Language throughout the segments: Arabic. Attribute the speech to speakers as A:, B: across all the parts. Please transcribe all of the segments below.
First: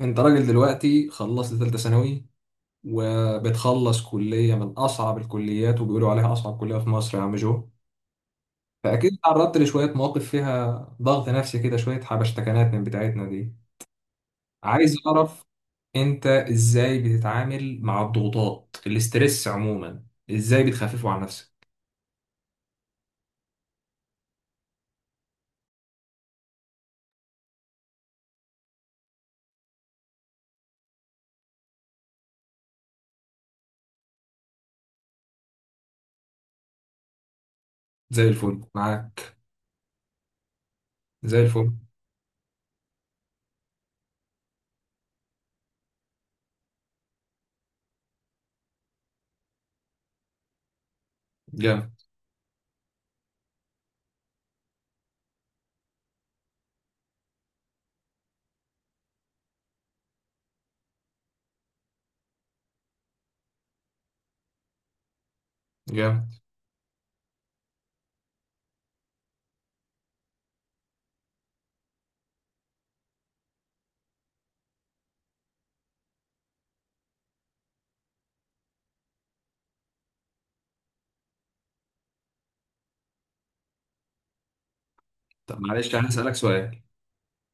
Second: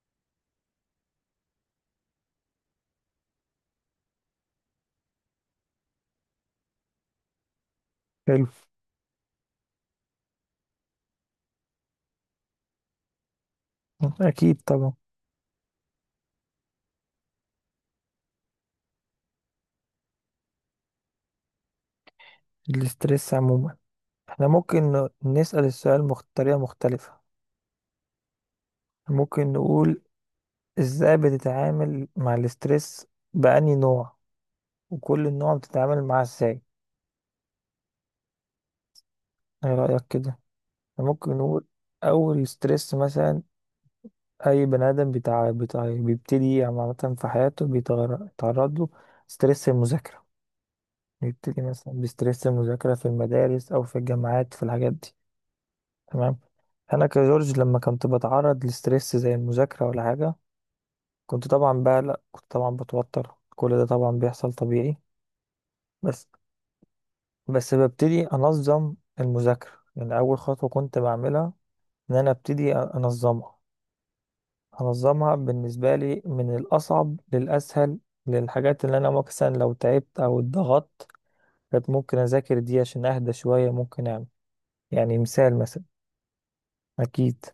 A: انت راجل دلوقتي خلصت ثالثة ثانوي، وبتخلص كلية من أصعب الكليات وبيقولوا عليها أصعب كلية في مصر يا عم جو.
B: حلو.
A: فأكيد تعرضت لشوية مواقف فيها ضغط نفسي كده، شوية حبشتكنات من بتاعتنا دي.
B: أكيد طبعا.
A: عايز أعرف أنت إزاي بتتعامل مع الضغوطات، الاسترس عموما، إزاي بتخففه عن نفسك؟
B: الاسترس عموما، احنا ممكن نسأل السؤال بطريقة مختلفة. ممكن نقول: ازاي بتتعامل مع الاسترس؟ بأني نوع، وكل نوع بتتعامل معاه ازاي؟
A: زي الفل معاك.
B: ايه رأيك كده؟ احنا ممكن
A: زي
B: نقول
A: الفل.
B: أول ستريس مثلا. أي بني آدم بتاع بتاع بيبتدي عامة في حياته بيتعرض له ستريس المذاكرة. بيبتدي
A: جامد.
B: مثلا بستريس المذاكرة في المدارس أو في الجامعات، في الحاجات دي. تمام. انا كجورج لما كنت بتعرض لستريس زي المذاكره ولا حاجه، كنت طبعا بقلق، كنت طبعا بتوتر، كل ده طبعا بيحصل طبيعي. بس
A: جامد.
B: بس ببتدي انظم المذاكره، يعني اول خطوه كنت بعملها ان انا ابتدي انظمها. انظمها بالنسبه لي من الاصعب للاسهل، للحاجات اللي انا مثلا لو تعبت او اتضغطت، كانت ممكن اذاكر دي عشان اهدى شويه. ممكن اعمل يعني مثال
A: طب
B: مثلا.
A: معلش أنا هسألك سؤال،
B: اكيد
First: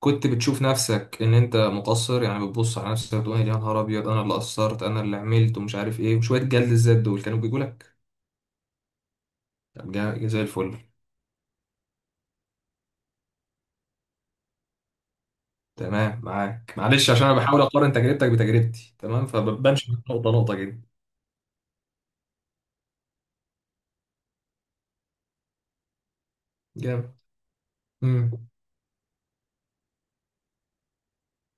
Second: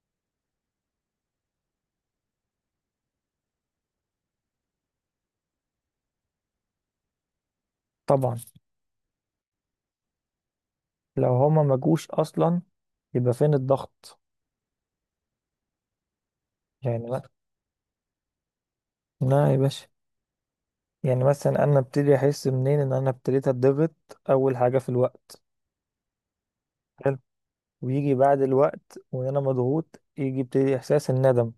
A: كنت بتشوف نفسك ان انت مقصر؟ يعني بتبص على نفسك تقول يا نهار ابيض انا اللي قصرت انا اللي عملت ومش عارف ايه، وشويه جلد الذات دول كانوا بيجوا لك؟
B: طبعا.
A: طب زي الفل.
B: لو هما ما جوش اصلا، يبقى فين الضغط؟
A: تمام معاك،
B: يعني
A: معلش
B: لا،
A: عشان انا بحاول اقارن تجربتك بتجربتي، تمام،
B: لا يا باشا.
A: فبمشي نقطه نقطه كده.
B: يعني مثلا انا ابتدي احس منين ان انا ابتديت اتضغط؟ اول حاجه في الوقت.
A: جامد.
B: حلو. ويجي بعد
A: امم.
B: الوقت وان انا مضغوط، يجي ابتدي احساس الندم.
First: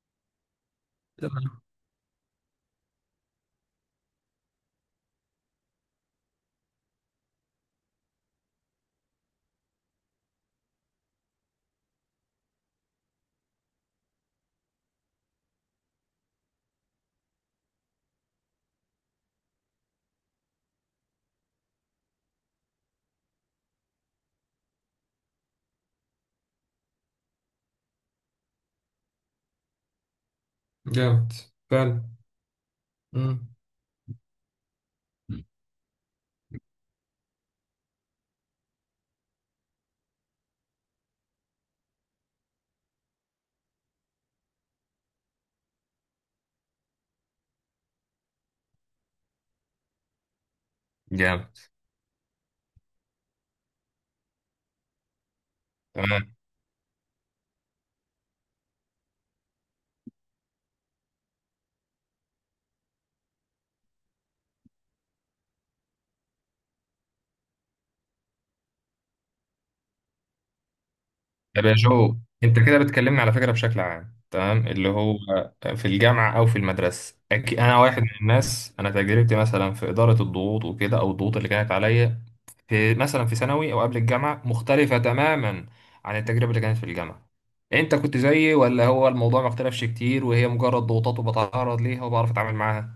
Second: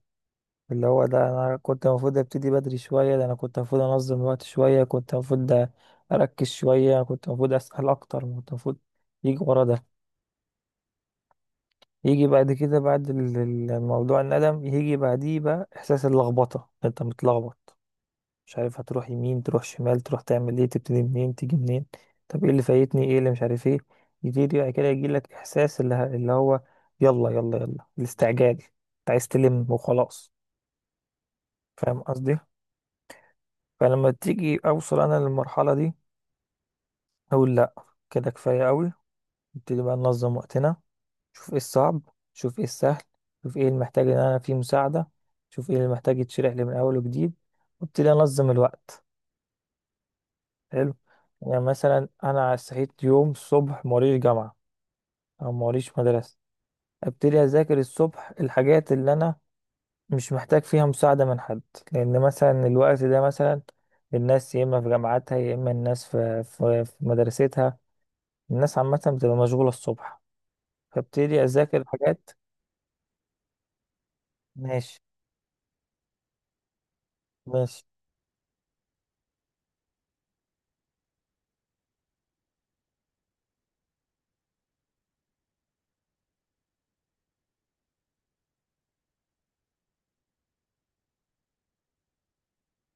B: اللي هو ده انا
A: تمام.
B: كنت المفروض ابتدي بدري شويه، ده انا كنت المفروض انظم الوقت شويه، كنت المفروض اركز شويه، كنت المفروض اسال اكتر، كنت المفروض. يجي ورا ده. يجي بعد كده، بعد الموضوع الندم، يجي بعديه بقى احساس اللخبطه. انت متلخبط، مش عارف هتروح يمين، تروح شمال، تروح تعمل ايه، تبتدي منين، تيجي منين؟ طب ايه اللي فايتني، ايه اللي مش عارف ايه. يجي بعد كده، يجي لك احساس اللي هو يلا يلا يلا، الاستعجال، انت عايز تلم وخلاص.
A: جامد.
B: فاهم
A: فعلا.
B: قصدي؟
A: امم.
B: فلما تيجي اوصل انا للمرحله دي، اقول لا، كده كفايه قوي. نبتدي بقى ننظم وقتنا. شوف ايه الصعب، شوف ايه السهل، شوف ايه اللي محتاج ان انا فيه مساعده، شوف ايه اللي محتاج يتشرح لي من اول وجديد، وابتدي انظم الوقت. حلو. يعني
A: جامد.
B: مثلا انا صحيت يوم الصبح موريش جامعه او موريش مدرسه، ابتدي اذاكر الصبح الحاجات اللي انا مش محتاج فيها مساعده من حد. لان مثلا الوقت ده مثلا الناس يا اما في جامعاتها يا اما الناس في مدرستها. الناس عامه بتبقى مشغوله الصبح، فابتدي
A: طب يا
B: اذاكر
A: جو،
B: حاجات.
A: انت كده بتكلمني على فكره بشكل عام، تمام، اللي
B: ماشي.
A: هو في الجامعه او في المدرسه. أكي، انا
B: ماشي.
A: واحد من الناس، انا تجربتي مثلا في اداره الضغوط وكده، او الضغوط اللي كانت عليا في مثلا في ثانوي او قبل الجامعه، مختلفه تماما عن التجربه اللي كانت في الجامعه. انت كنت زيي، ولا هو الموضوع ما اختلفش كتير وهي مجرد ضغوطات وبتعرض ليها وبعرف اتعامل معاها؟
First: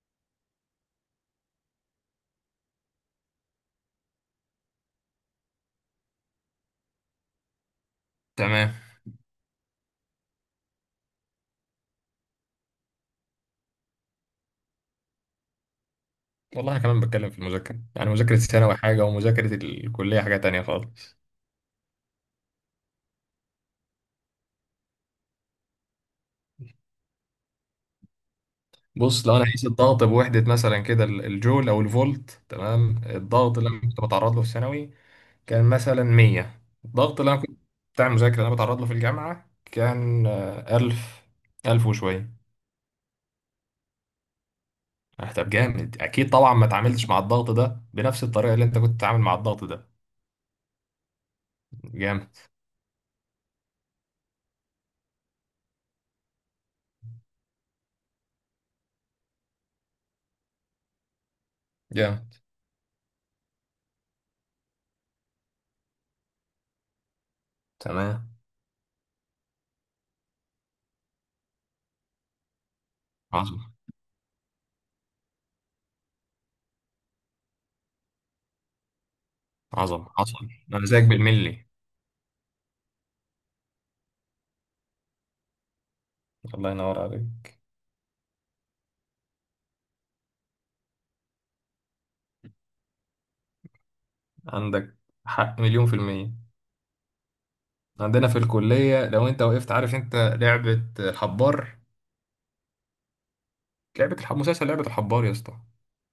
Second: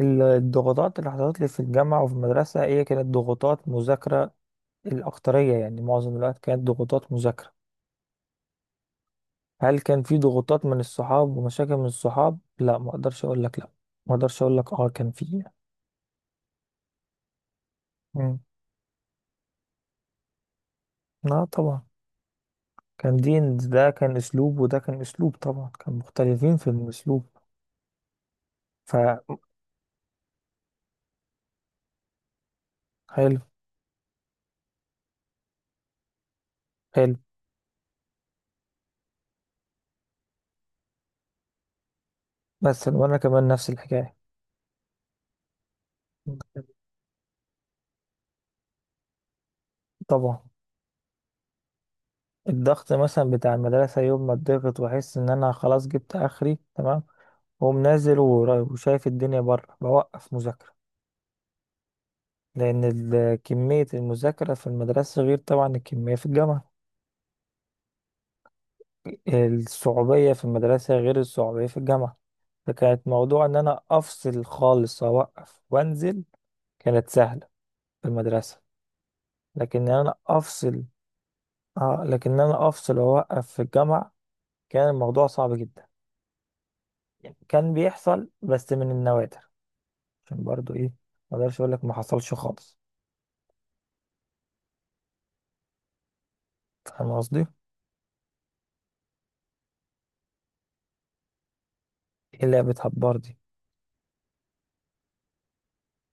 B: الضغوطات اللي حصلت لي في الجامعه وفي المدرسه هي كانت ضغوطات مذاكره. الاكتريه، يعني معظم الوقت كانت ضغوطات مذاكره.
A: تمام.
B: هل كان في ضغوطات من الصحاب ومشاكل من الصحاب؟ لا، ما اقدرش اقول لك لا، ما اقدرش اقول لك اه كان في.
A: والله انا كمان بتكلم في المذاكره، يعني مذاكره
B: مم.
A: الثانوي حاجه ومذاكره الكليه حاجه تانية خالص.
B: لا طبعا. كان دين، ده كان اسلوب وده كان اسلوب، طبعا كان مختلفين في الاسلوب.
A: بص، لو
B: فحلو.
A: انا قيس الضغط بوحده مثلا كده، ال- الجول او الفولت، تمام، الضغط اللي انا كنت بتعرض له في ثانوي كان مثلا 100.
B: حلو.
A: الضغط اللي انا كنت بتاع المذاكره اللي انا بتعرض له في الجامعه كان، 1000، 1000 وشويه.
B: مثلا وانا كمان نفس الحكايه.
A: طب جامد. اكيد
B: مم.
A: طبعا ما اتعاملتش مع الضغط ده بنفس الطريقه اللي انت كنت بتتعامل مع الضغط ده.
B: طبعا.
A: جامد.
B: الضغط مثلا بتاع المدرسه، يوم ما اتضغط واحس ان انا خلاص جبت اخري تمام، واقوم نازل وشايف الدنيا بره، بوقف مذاكره.
A: جامد.
B: لان كميه المذاكره في المدرسه غير طبعا الكميه في الجامعه.
A: تمام.
B: الصعوبية في المدرسة غير الصعوبية في الجامعة. فكانت موضوع إن
A: عظمه.
B: أنا أفصل خالص، أوقف وأنزل. كانت سهلة في المدرسة. لكن إن
A: عظمه
B: أنا
A: حصل،
B: أفصل.
A: انا زيك بالملي.
B: آه، لكن إن أنا أفصل وأوقف في الجامعة، كان الموضوع صعب جدا.
A: الله ينور
B: يعني
A: عليك.
B: كان بيحصل بس من النوادر. عشان برضو إيه؟ ما أقدرش أقول لك ما حصلش خالص.
A: عندك حق، مليون في المية.
B: فاهم قصدي؟
A: عندنا في الكلية لو انت وقفت، عارف انت لعبة الحبار؟
B: إيه لعبة هبار دي؟
A: لعبة الحب، مسلسل لعبة الحبار يا اسطى،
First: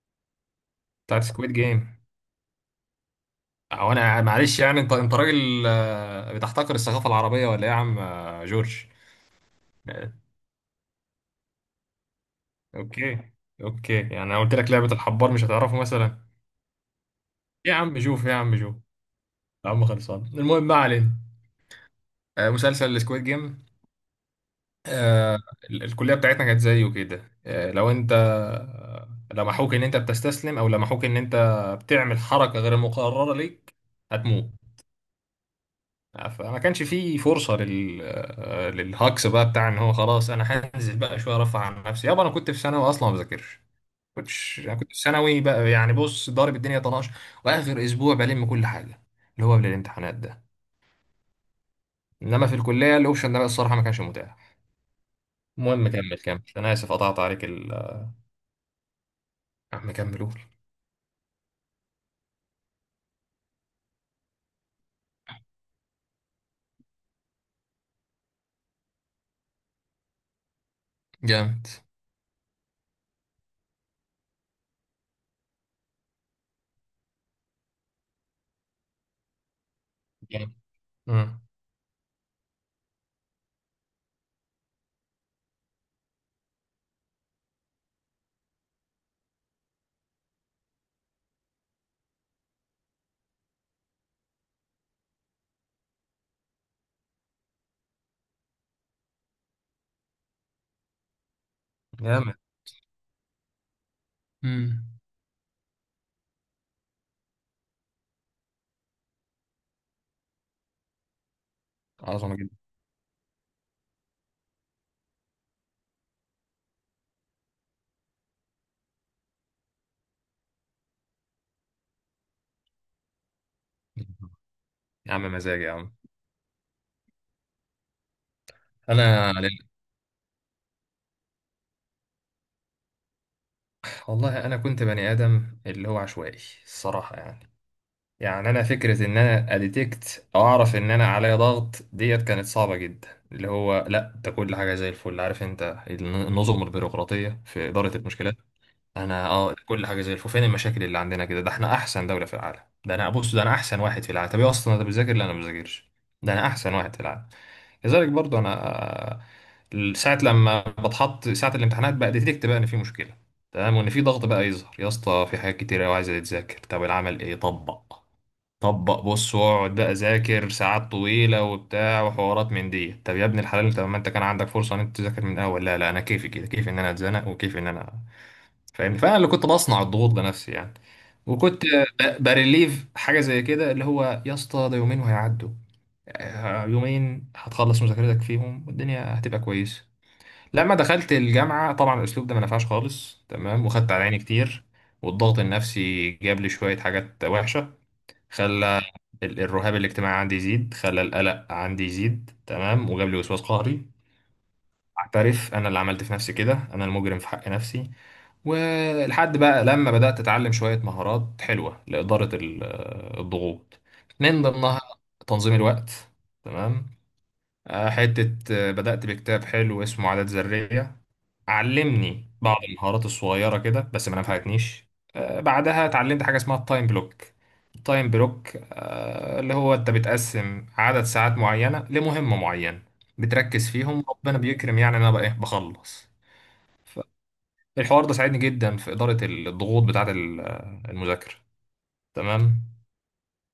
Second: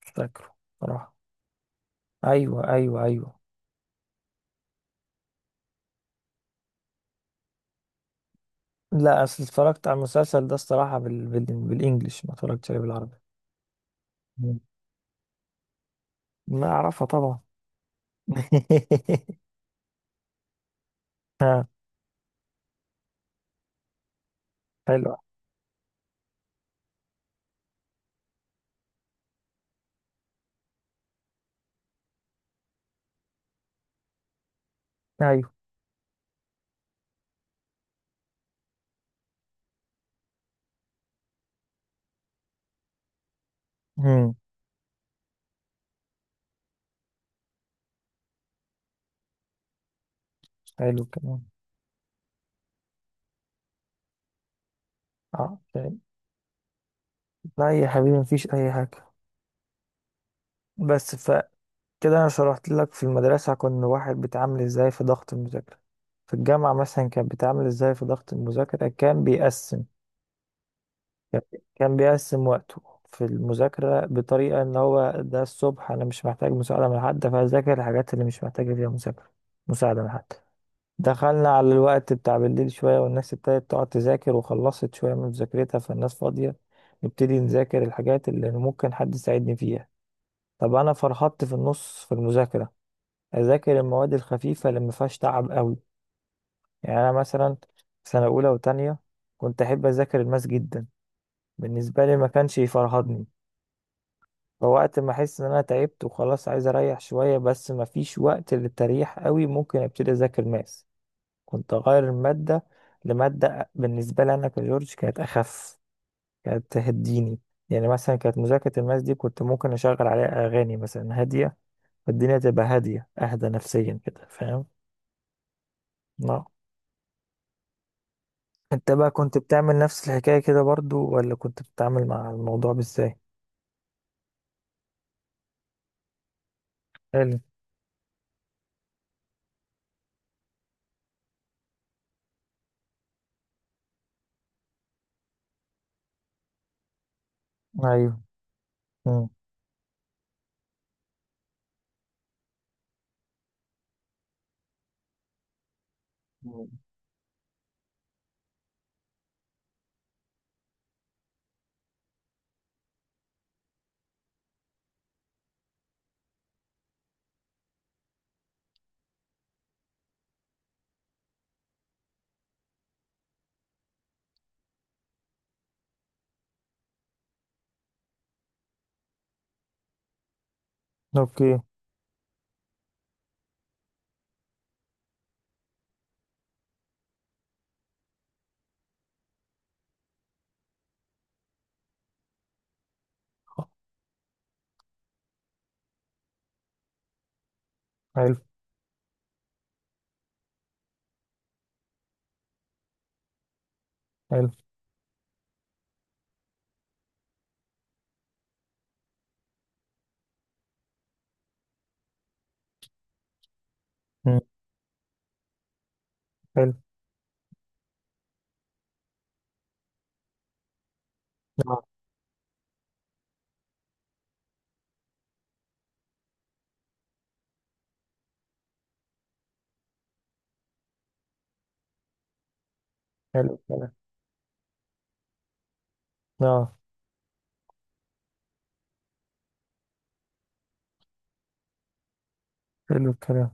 B: مش فاكره صراحة.
A: بتاعت سكويد جيم.
B: أيوه، أيوه، أيوه.
A: او انا معلش يعني، انت انت راجل بتحتقر الثقافة العربية ولا ايه يا عم جورج؟
B: لا، أصل اتفرجت على
A: آه،
B: المسلسل ده الصراحة بالإنجلش، ما اتفرجتش عليه بالعربي.
A: اوكي. اوكي، يعني انا قلت لك لعبة الحبار مش هتعرفه مثلا.
B: لا، أعرفها طبعا.
A: إيه يا عم شوف، إيه يا عم شوف، يا عم خلصان، المهم ما علينا.
B: ها.
A: مسلسل سكويد جيم،
B: حلو.
A: الكلية بتاعتنا كانت زيه كده. لو انت لمحوك ان انت بتستسلم، او لمحوك ان انت بتعمل حركة غير مقررة ليك، هتموت.
B: أيوه.
A: فما كانش فيه فرصة لل... للهاكس بقى، بتاع ان هو خلاص انا هنزل بقى شوية ارفع عن نفسي. يابا انا كنت في ثانوي اصلا ما بذاكرش.
B: مم.
A: كنتش، انا كنت في ثانوي بقى، يعني بص ضارب الدنيا طناش، واخر اسبوع بلم كل حاجة، اللي هو قبل الامتحانات ده.
B: حلو كمان.
A: انما في الكلية الاوبشن ده بقى الصراحة ما كانش متاح.
B: أه،
A: المهم
B: طيب.
A: كمل، كمل، انا اسف قطعت عليك ال.
B: لا يا حبيبي، مفيش أي حاجة.
A: يا عم كمل قول.
B: بس فكده. أنا شرحت لك في المدرسة كنا واحد بيتعامل إزاي في ضغط المذاكرة. في الجامعة مثلا كان بيتعامل إزاي في ضغط المذاكرة؟ كان بيقسم. كان
A: جامد.
B: كان بيقسم وقته في المذاكرة بطريقة إن هو، ده الصبح أنا مش محتاج مساعدة من حد، فأذاكر الحاجات اللي مش محتاجة فيها مذاكرة. مساعدة من حد.
A: جامد. مم.
B: دخلنا على الوقت بتاع بالليل شوية، والناس ابتدت تقعد تذاكر وخلصت شوية من مذاكرتها، فالناس فاضية. نبتدي نذاكر الحاجات اللي ممكن حد يساعدني فيها. طب أنا فرحت في النص في المذاكرة. أذاكر المواد الخفيفة اللي ما فيهاش تعب قوي. يعني أنا مثلا سنة أولى وتانية كنت أحب أذاكر الماس جدا. بالنسبة لي ما
A: جامد.
B: كانش يفرهدني.
A: مم.
B: فوقت ما أحس إن أنا تعبت وخلاص عايز أريح شوية، بس ما فيش وقت للتريح قوي، ممكن أبتدي أذاكر ماس. كنت أغير
A: عظمة جدا.
B: المادة لمادة بالنسبة لي أنا كجورج كانت أخف، كانت تهديني. يعني مثلا كانت مذاكرة الماس دي كنت ممكن أشغل عليها أغاني مثلا هادية. فالدنيا تبقى هادية، أهدى نفسيا كده، فاهم؟
A: يا عم مزاج يا عم.
B: لا. أنت بقى
A: انا
B: كنت بتعمل نفس الحكاية كده برضو، ولا كنت بتتعامل مع الموضوع بإزاي؟
A: والله انا كنت بني ادم اللي هو عشوائي الصراحه،
B: حلو.
A: يعني. يعني انا فكره ان انا اديتكت او اعرف ان انا عليا ضغط ديت كانت صعبه جدا، اللي هو لا ده كل حاجه زي الفل. عارف انت النظم البيروقراطيه في اداره
B: أيوه.
A: المشكلات؟ انا
B: مم.
A: اه كل حاجه زي الفل. فين المشاكل اللي عندنا كده؟ ده احنا احسن دوله في العالم. ده انا بص، ده انا احسن واحد في العالم. طب ايه اصلا انت بتذاكر؟ لا انا ما بذاكرش. ده انا
B: مم.
A: احسن واحد في العالم. كذلك برضو انا. ساعه لما بتحط، ساعه الامتحانات بقى، ديتكت بقى ان في مشكله، تمام، وان في ضغط بقى يظهر. يا اسطى في حاجات كتير قوي عايزه تتذاكر، طب العمل ايه؟ طبق، طبق، بص واقعد بقى ذاكر ساعات طويله وبتاع وحوارات من دي. طب يا ابن الحلال انت، ما انت كان عندك فرصه ان انت تذاكر من الاول! لا لا انا كيفي كده، كيفي ان انا اتزنق وكيفي ان انا، فاهم؟ فانا اللي كنت بصنع الضغوط بنفسي يعني.
B: أوكي.
A: وكنت بريليف حاجه زي كده، اللي هو يا اسطى ده يومين وهيعدوا. يومين هتخلص مذاكرتك فيهم والدنيا هتبقى كويسه. لما دخلت الجامعه طبعا الاسلوب ده ما نفعش خالص، تمام، وخدت على عيني كتير، والضغط النفسي جاب لي شويه حاجات وحشه.
B: حلو.
A: خلى ال- الرهاب الاجتماعي عندي يزيد، خلى القلق عندي يزيد، تمام، وجاب لي وسواس قهري.
B: حلو.
A: اعترف، انا اللي عملت في نفسي كده، انا المجرم في حق نفسي. ولحد بقى لما بدأت أتعلم شوية مهارات حلوة لإدارة ال- الضغوط،
B: مم.
A: من ضمنها تنظيم الوقت،
B: حلو.
A: تمام. حتة بدأت بكتاب حلو اسمه عادات ذرية،
B: نعم.
A: علمني بعض المهارات الصغيرة كده بس ما نفعتنيش. بعدها اتعلمت حاجة اسمها التايم بلوك. التايم بلوك اللي هو أنت بتقسم عدد ساعات معينة لمهمة معينة،
B: حلو
A: بتركز
B: الكلام.
A: فيهم ربنا بيكرم، يعني أنا بقى إيه بخلص.
B: نعم.
A: الحوار ده ساعدني جدا في إدارة الضغوط بتاعة ال- المذاكرة، تمام.
B: حلو الكلام.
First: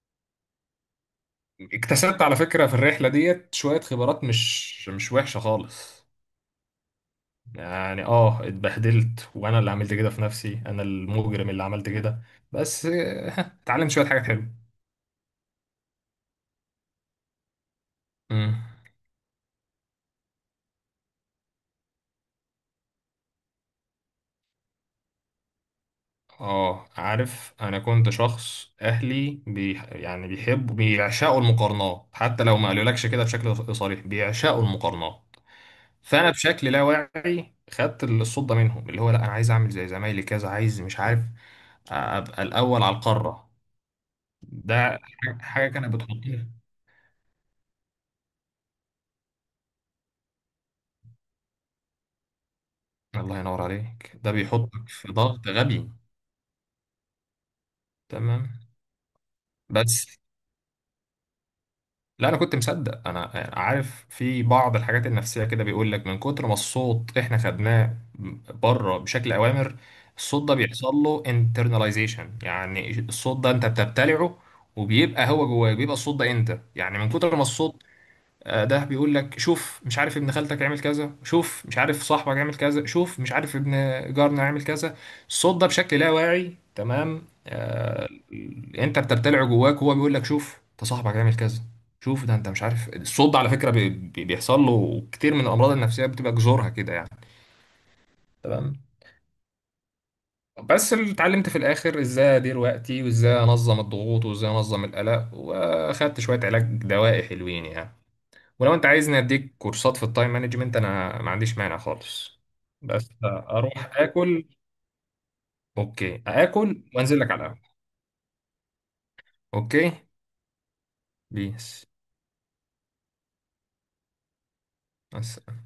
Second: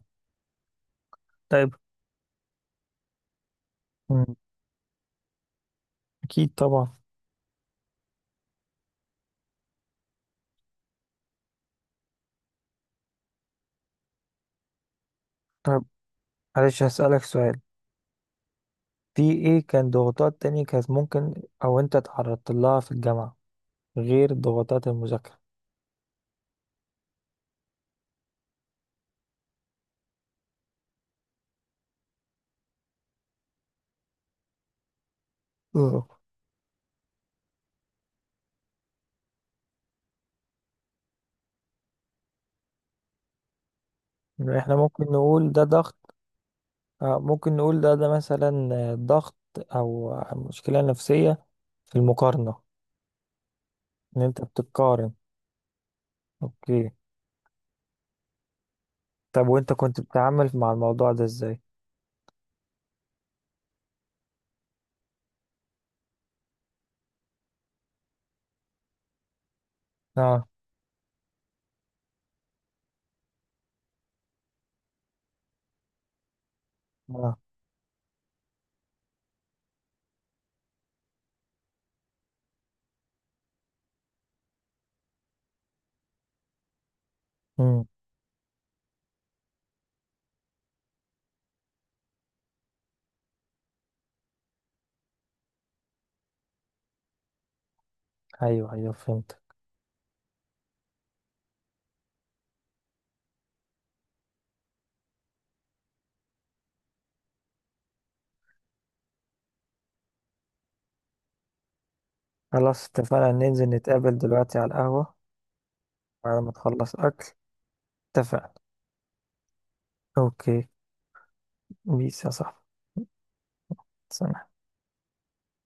B: طيب.
A: اكتسبت على فكرة في الرحلة ديت شوية خبرات
B: مم.
A: مش وحشة خالص.
B: أكيد طبعا.
A: يعني اه اتبهدلت، وانا اللي عملت كده في نفسي، انا المجرم اللي عملت كده. بس اتعلمت شوية حاجات حلوة.
B: طيب، معلش هسألك سؤال.
A: مم.
B: في ايه كان ضغوطات تانية كانت ممكن، او انت تعرضت لها في الجامعة غير ضغوطات المذاكرة؟
A: اه عارف، انا كنت شخص اهلي بي يعني بيحبوا بيعشقوا المقارنات، حتى لو ما قالولكش كده بشكل صريح بيعشقوا المقارنات.
B: اه.
A: فانا بشكل لا واعي خدت الصوت ده منهم، اللي هو لا انا عايز اعمل زي زمايلي كذا، عايز مش عارف ابقى الاول على القاره.
B: يعني احنا
A: ده
B: ممكن نقول ده
A: حاجه كانت
B: ضغط؟
A: بتحطني.
B: آه، ممكن نقول ده مثلا ضغط او مشكلة نفسية في المقارنة.
A: الله ينور عليك،
B: ان
A: ده
B: انت
A: بيحطك في
B: بتتقارن.
A: ضغط غبي،
B: اوكي.
A: تمام.
B: طب، وانت كنت
A: بس
B: بتتعامل مع الموضوع ده ازاي؟
A: لا انا كنت مصدق، انا عارف في بعض الحاجات النفسيه كده بيقول لك من كتر ما الصوت احنا خدناه بره بشكل اوامر،
B: اه،
A: الصوت ده بيحصل له internalization. يعني الصوت ده انت بتبتلعه، وبيبقى هو جواك، بيبقى الصوت ده انت، يعني من كتر
B: اه.
A: ما الصوت ده بيقول لك شوف مش عارف ابن خالتك عمل كذا، شوف مش عارف صاحبك عمل كذا، شوف مش عارف ابن جارنا عمل كذا، الصوت ده بشكل لا واعي، تمام،
B: امم.
A: آه انت بترتلعه جواك، وهو بيقول لك شوف ده صاحبك عمل كذا، شوف ده انت مش عارف. الصوت ده على فكرة بيحصل له كتير من الامراض النفسية بتبقى جذورها كده يعني،
B: ايوه،
A: تمام.
B: ايوه، فهمت.
A: بس اللي اتعلمت في الاخر ازاي ادير وقتي وازاي انظم الضغوط وازاي انظم القلق، واخدت شوية علاج دوائي حلوين يعني. ولو انت عايزني اديك كورسات في التايم مانجمنت، انا ما عنديش مانع خالص.
B: خلاص،
A: بس
B: اتفقنا ننزل
A: اروح
B: نتقابل
A: اكل.
B: دلوقتي على القهوة.
A: اوكي،
B: بعد ما
A: اكل
B: تخلص
A: وانزل
B: اكل.
A: لك على القهوة.
B: اتفقنا.
A: اوكي.
B: اوكي.
A: بيس.
B: بيس يا صاحبي. سلام.
A: مع